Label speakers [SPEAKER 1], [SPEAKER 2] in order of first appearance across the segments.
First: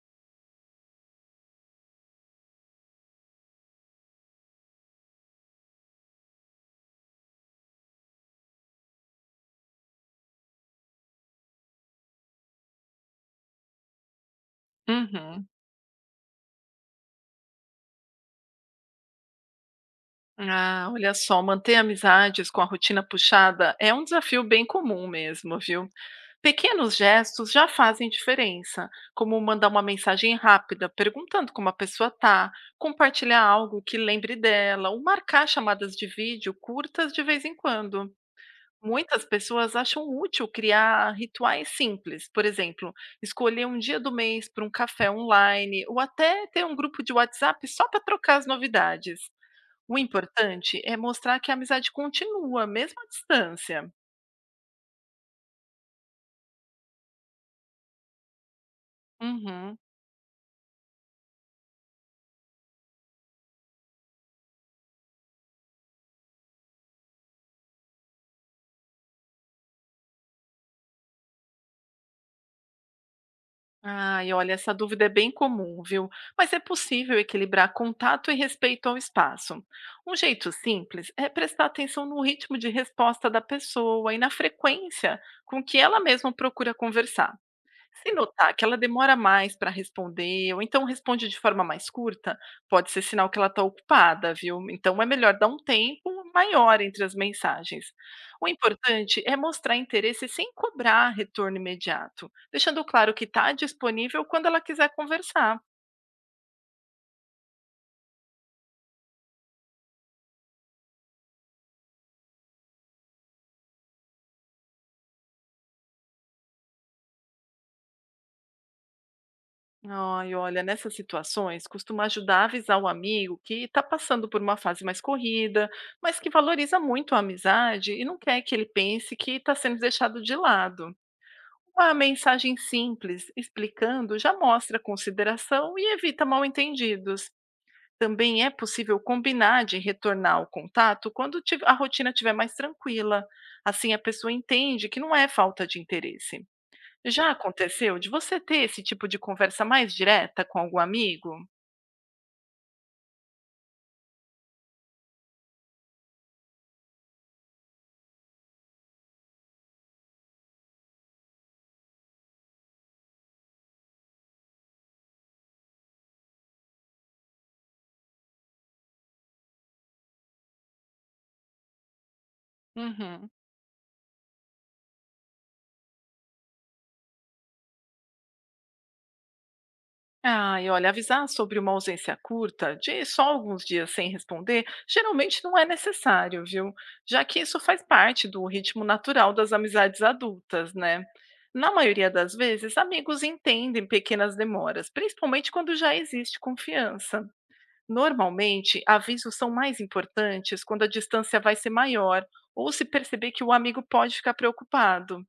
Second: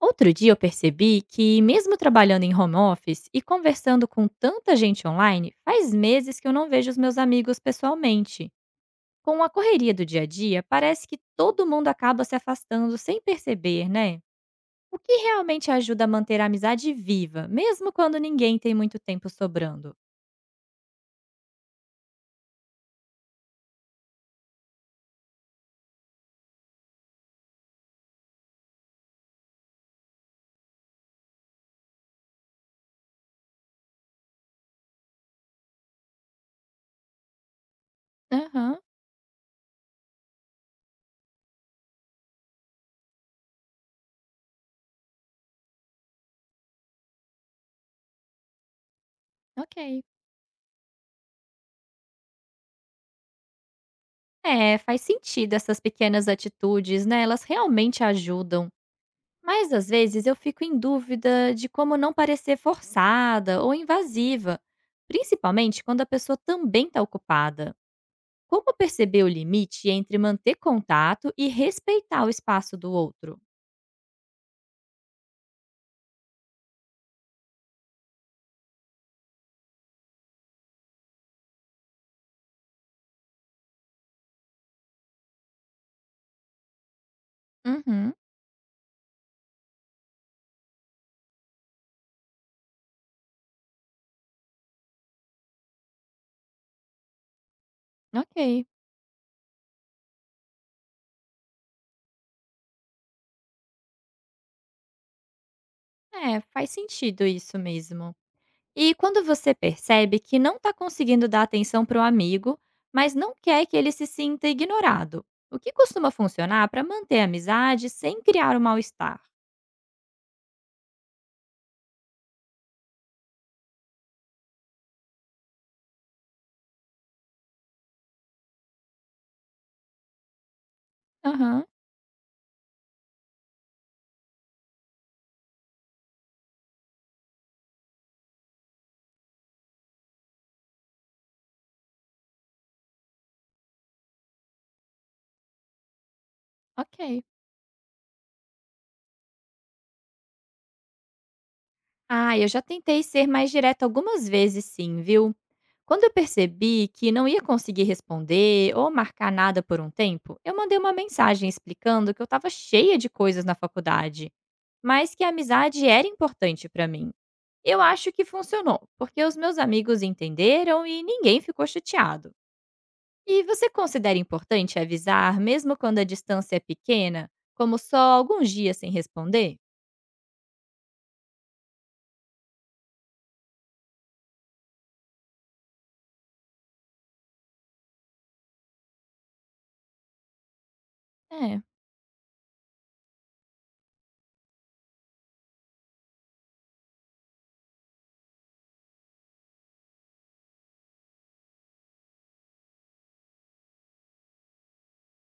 [SPEAKER 1] Outro dia eu percebi que, mesmo trabalhando em home office e conversando com tanta gente online, faz meses que eu não vejo os meus amigos pessoalmente. Com a correria do dia a dia, parece que todo mundo acaba se afastando sem perceber, né? O que
[SPEAKER 2] Uhum.
[SPEAKER 1] realmente ajuda a manter a amizade viva, mesmo quando ninguém tem muito tempo sobrando?
[SPEAKER 2] Ah, olha só, manter amizades com a rotina puxada é um desafio bem comum mesmo, viu? Pequenos gestos já fazem diferença, como mandar uma mensagem rápida perguntando como a pessoa tá, compartilhar algo que lembre dela, ou marcar chamadas de vídeo curtas de vez em quando.
[SPEAKER 1] Aham,
[SPEAKER 2] Muitas pessoas acham útil criar rituais simples, por exemplo, escolher um dia do mês para um café online ou até ter um grupo de WhatsApp só para trocar as novidades. O
[SPEAKER 1] ok.
[SPEAKER 2] importante é mostrar que a amizade continua, mesmo à distância.
[SPEAKER 1] É, faz sentido essas pequenas atitudes, né? Elas realmente ajudam. Mas
[SPEAKER 2] Uhum.
[SPEAKER 1] às vezes eu fico em dúvida de como não parecer forçada ou invasiva, principalmente quando a pessoa também está ocupada. Como perceber o limite entre manter contato e respeitar o espaço do outro?
[SPEAKER 2] Ai, olha, essa dúvida é bem comum, viu? Mas é possível equilibrar contato e respeito ao espaço. Um jeito simples é prestar atenção no ritmo de resposta da pessoa e na frequência com que ela mesma procura conversar. Se
[SPEAKER 1] Uhum,
[SPEAKER 2] notar que ela demora mais para responder ou então responde de forma mais curta, pode ser sinal que ela está ocupada, viu? Então é melhor dar um tempo maior entre as mensagens. O
[SPEAKER 1] ok.
[SPEAKER 2] importante é mostrar interesse sem cobrar retorno imediato, deixando claro que está disponível quando ela quiser conversar.
[SPEAKER 1] É, faz sentido isso mesmo. E quando você percebe que não está conseguindo dar atenção para o amigo, mas não quer que ele se sinta ignorado, o que costuma funcionar para manter a amizade sem criar o mal-estar?
[SPEAKER 2] Ai, olha, nessas situações costuma ajudar a avisar o amigo que está passando por uma fase mais corrida, mas que valoriza muito a amizade e não quer que ele pense que está sendo deixado de lado.
[SPEAKER 1] Aham,
[SPEAKER 2] Uma mensagem simples explicando já mostra consideração e evita mal-entendidos. Também é possível combinar de retornar ao contato quando a rotina estiver mais tranquila. Assim, a pessoa entende que não é falta de interesse.
[SPEAKER 1] ok.
[SPEAKER 2] Já aconteceu de você ter esse tipo de conversa mais direta com algum amigo?
[SPEAKER 1] Ah, eu já tentei ser mais direta algumas vezes, sim, viu? Quando eu percebi que não ia conseguir responder ou marcar nada por um tempo, eu mandei uma mensagem explicando que eu estava cheia de coisas na faculdade, mas que a amizade era importante para mim. Eu acho que funcionou, porque os meus amigos entenderam e ninguém ficou chateado.
[SPEAKER 2] Uhum.
[SPEAKER 1] E você considera importante avisar, mesmo quando a distância é pequena, como só alguns dias sem responder?
[SPEAKER 2] Ah, e olha, avisar sobre uma ausência curta, de só alguns dias sem responder, geralmente não é necessário, viu? Já que isso faz parte do ritmo natural das amizades adultas, né?
[SPEAKER 1] É.
[SPEAKER 2] Na maioria das vezes, amigos entendem pequenas demoras, principalmente quando já existe confiança. Normalmente, avisos são mais importantes quando a distância vai ser maior ou se perceber que o amigo pode ficar preocupado.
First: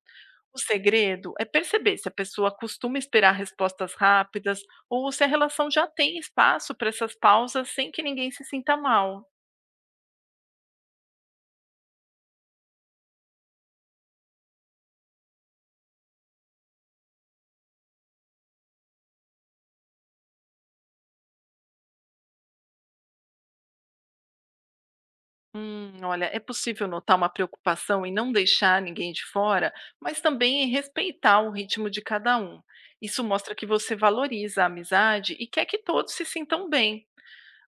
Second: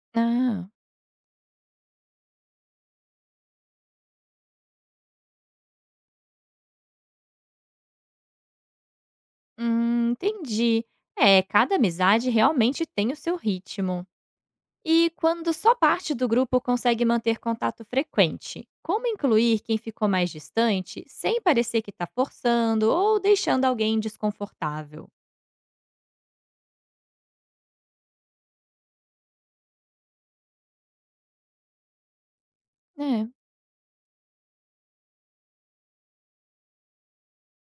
[SPEAKER 2] O
[SPEAKER 1] Ah.
[SPEAKER 2] segredo é perceber se a pessoa costuma esperar respostas rápidas ou se a relação já tem espaço para essas pausas sem que ninguém se sinta mal.
[SPEAKER 1] Entendi. É, cada amizade realmente tem o seu ritmo. E quando só parte do grupo consegue manter contato frequente, como incluir quem ficou mais distante sem parecer que está forçando ou deixando alguém desconfortável?
[SPEAKER 2] Olha, é possível notar uma preocupação em não deixar ninguém de fora, mas também em respeitar o ritmo de cada um. Isso mostra que você valoriza a amizade e quer que todos se sintam bem.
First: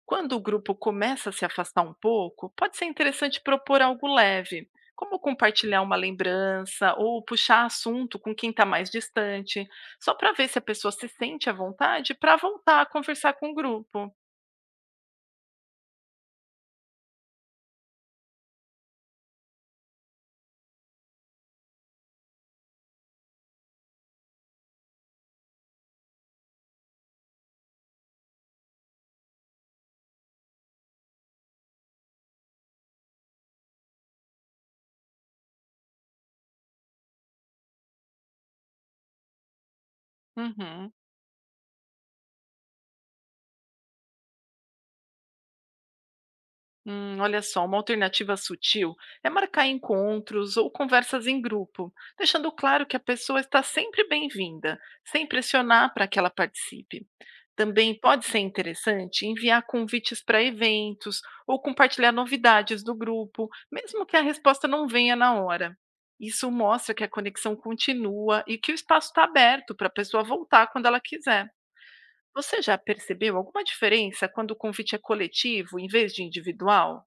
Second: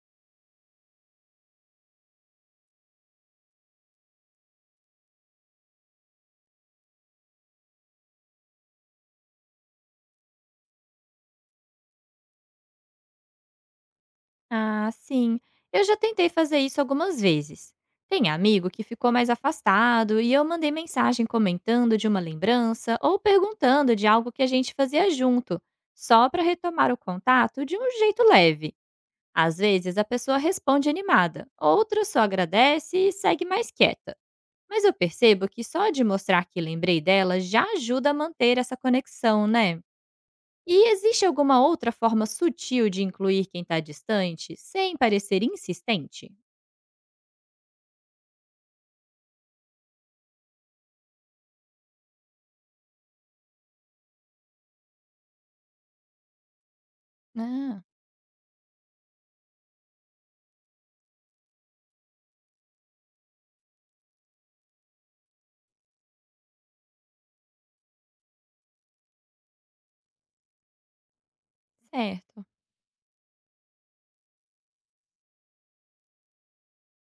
[SPEAKER 2] Quando o grupo começa a se afastar um pouco, pode ser interessante propor algo leve, como compartilhar uma lembrança ou puxar assunto com quem está mais distante, só para ver se a pessoa se sente à vontade para voltar a conversar com o grupo.
[SPEAKER 1] Ah, sim. Eu já tentei fazer isso algumas vezes. Tem amigo que ficou mais afastado e eu mandei mensagem comentando de uma lembrança ou perguntando de algo que a gente fazia junto, só para retomar o contato de um jeito leve. Às vezes a pessoa responde animada, outra só agradece e segue mais quieta. Mas eu percebo que só de mostrar que lembrei dela já ajuda a manter essa conexão, né? E
[SPEAKER 2] Uhum.
[SPEAKER 1] existe alguma outra forma sutil de incluir quem está distante, sem parecer insistente?
[SPEAKER 2] Olha só, uma alternativa sutil é marcar encontros ou conversas em grupo, deixando claro que a pessoa está sempre bem-vinda, sem pressionar para que ela participe.
[SPEAKER 1] Ah,
[SPEAKER 2] Também pode ser interessante enviar convites para eventos ou compartilhar novidades do grupo, mesmo que a resposta não venha na hora. Isso mostra que a conexão continua e que o espaço está aberto para a pessoa voltar quando ela quiser.
[SPEAKER 1] certo.
[SPEAKER 2] Você já percebeu alguma diferença quando o convite é coletivo em vez de individual?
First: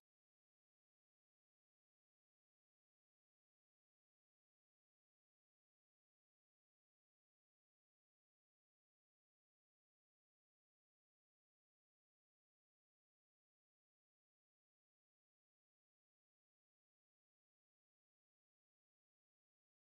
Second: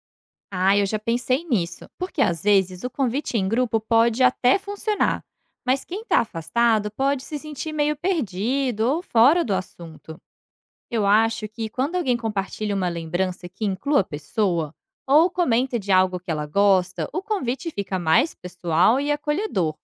[SPEAKER 1] Ah, eu já pensei nisso, porque às vezes o convite em grupo pode até funcionar, mas quem está afastado pode se sentir meio perdido ou fora do assunto. Eu acho que quando alguém compartilha uma lembrança que inclua a pessoa, ou comenta de algo que ela gosta, o convite fica mais pessoal e acolhedor.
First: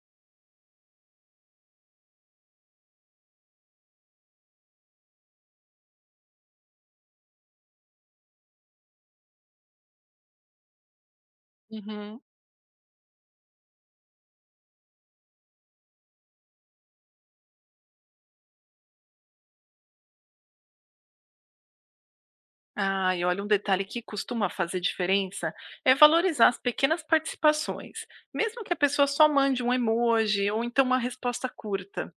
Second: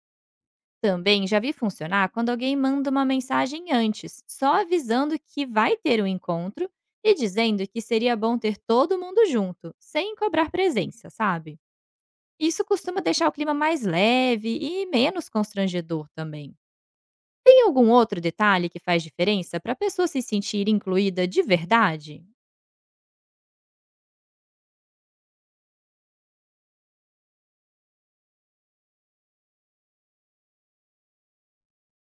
[SPEAKER 1] Também já vi funcionar quando alguém manda uma mensagem antes, só avisando que vai ter o encontro e dizendo que seria bom ter todo mundo junto, sem cobrar presença, sabe?
[SPEAKER 2] Uhum.
[SPEAKER 1] Isso costuma deixar o clima mais leve e menos constrangedor também. Tem algum outro detalhe que faz diferença para a pessoa se sentir incluída de verdade?
[SPEAKER 2] Ah, e olha, um detalhe que costuma fazer diferença é valorizar as pequenas participações, mesmo que a pessoa só mande um emoji ou então uma resposta curta.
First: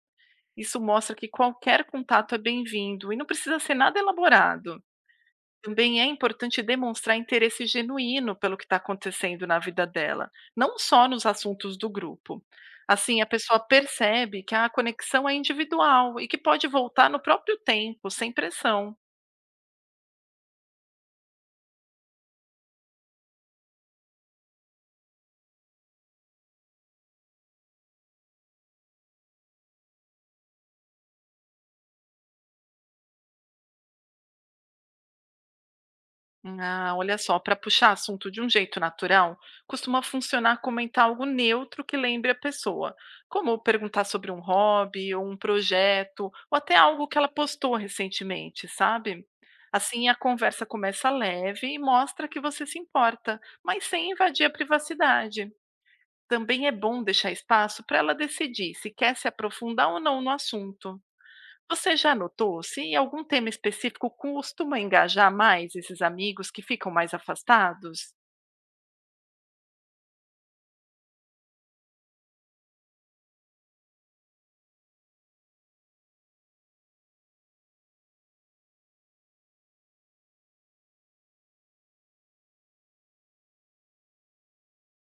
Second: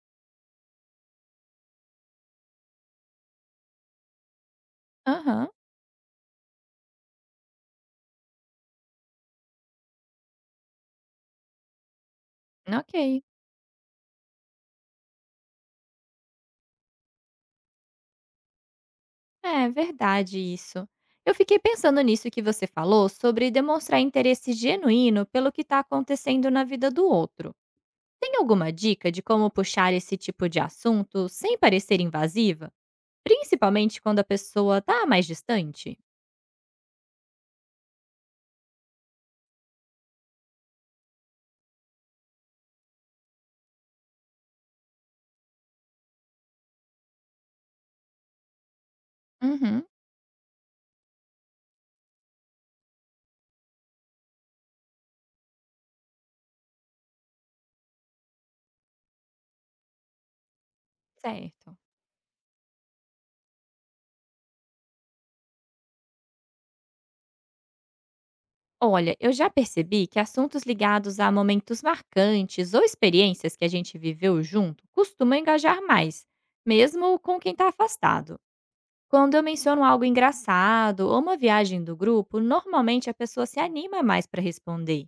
[SPEAKER 2] Isso mostra que qualquer contato é bem-vindo e não precisa ser nada elaborado.
[SPEAKER 1] Aham,
[SPEAKER 2] Também é importante demonstrar interesse genuíno pelo que está acontecendo na vida dela, não só nos assuntos do grupo. Assim,
[SPEAKER 1] ok.
[SPEAKER 2] a pessoa percebe que a conexão é individual e que pode voltar no próprio tempo, sem pressão.
[SPEAKER 1] É verdade isso. Eu fiquei pensando nisso que você falou sobre demonstrar interesse genuíno pelo que está acontecendo na vida do outro. Tem alguma dica de como puxar esse tipo de assunto sem parecer invasiva? Principalmente quando a pessoa tá mais distante?
[SPEAKER 2] Ah, olha só, para puxar assunto de um jeito natural, costuma funcionar comentar algo neutro que lembre a pessoa, como perguntar sobre um hobby ou um projeto, ou até algo que ela postou recentemente, sabe?
[SPEAKER 1] Uhum,
[SPEAKER 2] Assim a conversa começa leve e mostra que você se importa, mas sem invadir a privacidade. Também é bom deixar espaço para ela decidir se quer se aprofundar ou não no assunto.
[SPEAKER 1] certo.
[SPEAKER 2] Você já notou se em algum tema específico costuma engajar mais esses amigos que ficam mais afastados?
[SPEAKER 1] Olha, eu já percebi que assuntos ligados a momentos marcantes ou experiências que a gente viveu junto costumam engajar mais, mesmo com quem está afastado. Quando eu menciono algo engraçado ou uma viagem do grupo, normalmente a pessoa se anima mais para responder.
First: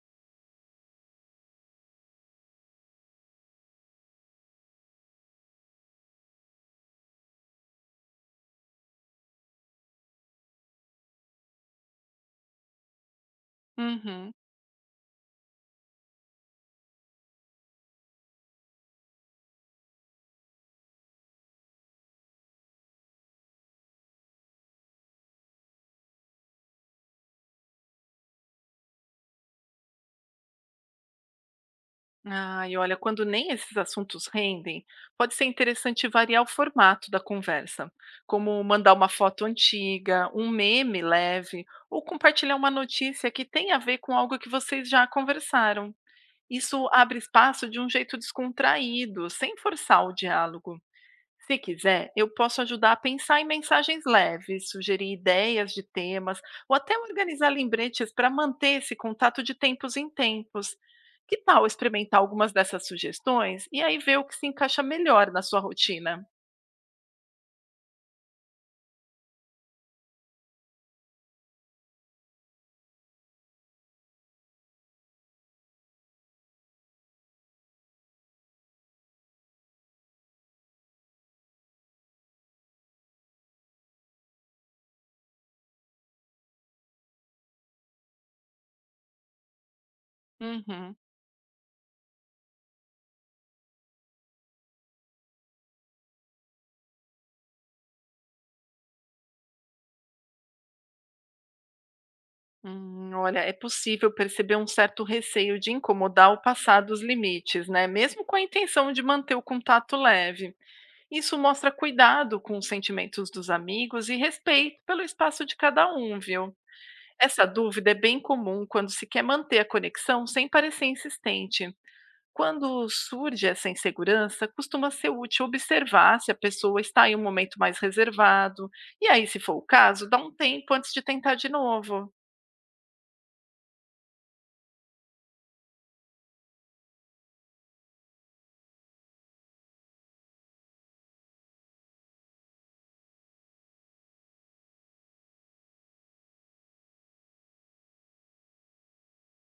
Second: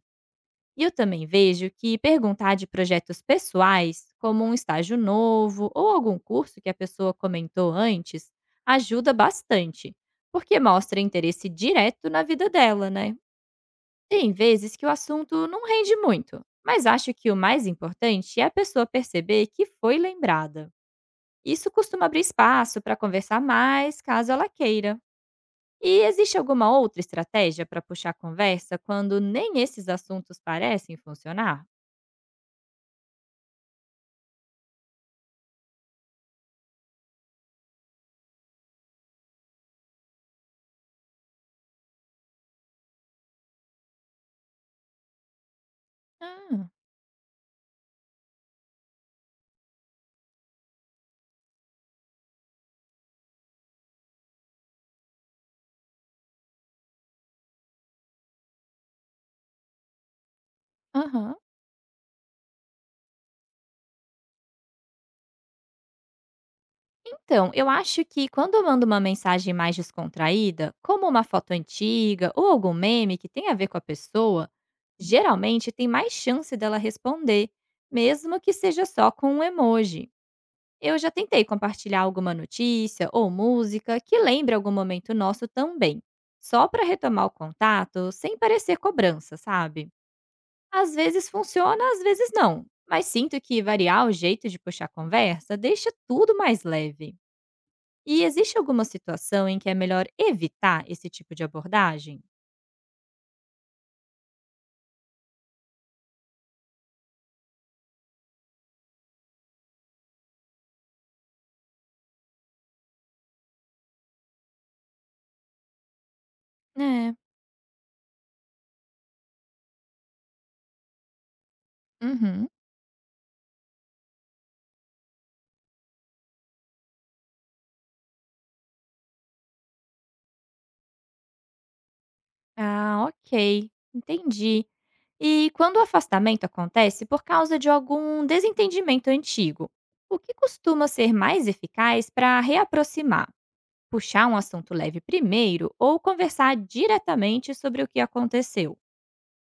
[SPEAKER 1] E eu também vejo que perguntar de projetos pessoais, como um estágio novo ou algum curso que a pessoa comentou antes, ajuda bastante, porque mostra interesse direto na vida dela, né?
[SPEAKER 2] Uhum.
[SPEAKER 1] Tem vezes que o assunto não rende muito, mas acho que o mais importante é a pessoa perceber que foi lembrada. Isso costuma abrir espaço para conversar mais, caso ela queira. E existe alguma outra estratégia para puxar a conversa quando nem esses assuntos parecem funcionar?
[SPEAKER 2] Ah, e olha, quando nem esses assuntos rendem, pode ser interessante variar o formato da conversa, como mandar uma foto antiga, um meme leve, ou compartilhar uma notícia que tem a ver com algo que vocês já conversaram.
[SPEAKER 1] Ah.
[SPEAKER 2] Isso abre espaço de um jeito descontraído, sem forçar o diálogo. Se quiser, eu posso ajudar a pensar em mensagens leves, sugerir ideias de temas ou até organizar lembretes para manter esse contato de tempos em tempos.
[SPEAKER 1] Aham.
[SPEAKER 2] Que tal experimentar algumas dessas sugestões e aí ver o que se encaixa melhor na sua rotina?
[SPEAKER 1] Então, eu acho que quando eu mando uma mensagem mais descontraída, como uma foto antiga ou algum meme que tem a ver com a pessoa, geralmente tem mais chance dela responder, mesmo que seja só com um emoji. Eu já tentei compartilhar alguma notícia ou música que lembre algum momento nosso também, só para retomar o contato sem parecer cobrança, sabe? Às
[SPEAKER 2] Uhum.
[SPEAKER 1] vezes funciona, às vezes não, mas sinto que variar o jeito de puxar a conversa deixa tudo mais leve. E existe alguma situação em que é melhor evitar esse tipo de abordagem?
[SPEAKER 2] Olha, é possível perceber um certo receio de incomodar ou passar dos limites, né? Mesmo com a intenção de manter o contato leve. Isso mostra cuidado com os sentimentos dos amigos e respeito pelo espaço de cada um, viu?
[SPEAKER 1] É.
[SPEAKER 2] Essa dúvida é bem comum quando se quer manter a conexão sem parecer insistente.
[SPEAKER 1] Uhum.
[SPEAKER 2] Quando surge essa insegurança, costuma ser útil observar se a pessoa está em um momento mais reservado, e aí, se for o caso, dá um tempo antes de tentar de novo.
[SPEAKER 1] Ah, ok. Entendi. E quando o afastamento acontece por causa de algum desentendimento antigo, o que costuma ser mais eficaz para reaproximar? Puxar um assunto leve primeiro ou conversar diretamente sobre o que aconteceu?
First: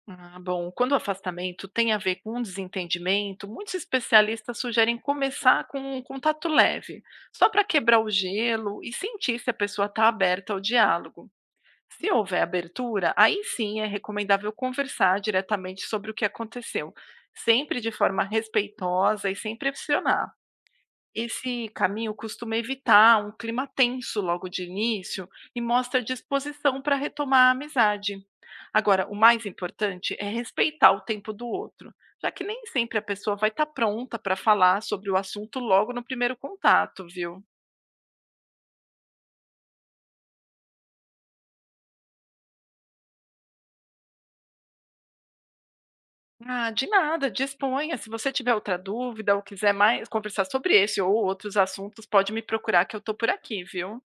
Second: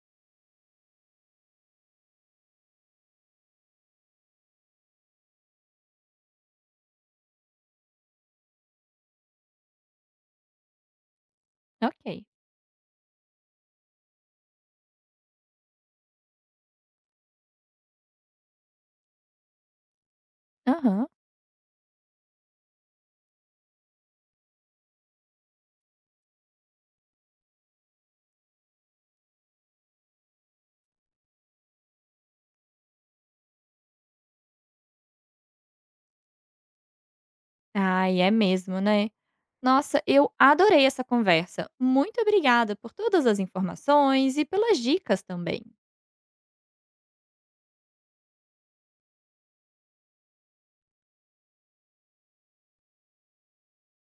[SPEAKER 2] Ah, bom, quando o afastamento tem a ver com um desentendimento, muitos especialistas sugerem começar com um contato leve, só para quebrar o gelo e sentir se a pessoa está aberta ao diálogo. Se
[SPEAKER 1] Ok.
[SPEAKER 2] houver abertura, aí sim é recomendável conversar diretamente sobre o que aconteceu, sempre de forma respeitosa e sem pressionar.
[SPEAKER 1] Aham.
[SPEAKER 2] Esse caminho costuma evitar um clima tenso logo de início e mostra disposição para retomar a amizade. Agora, o mais importante é respeitar o tempo do outro, já que nem sempre a pessoa vai estar pronta para falar sobre o assunto logo no primeiro contato, viu?
[SPEAKER 1] Ai, é mesmo, né? Nossa, eu adorei essa conversa. Muito obrigada por todas as informações e pelas dicas também.
[SPEAKER 2] Ah, de nada, disponha. Se você tiver outra dúvida ou quiser mais conversar sobre esse ou outros assuntos, pode me procurar que eu estou por aqui, viu?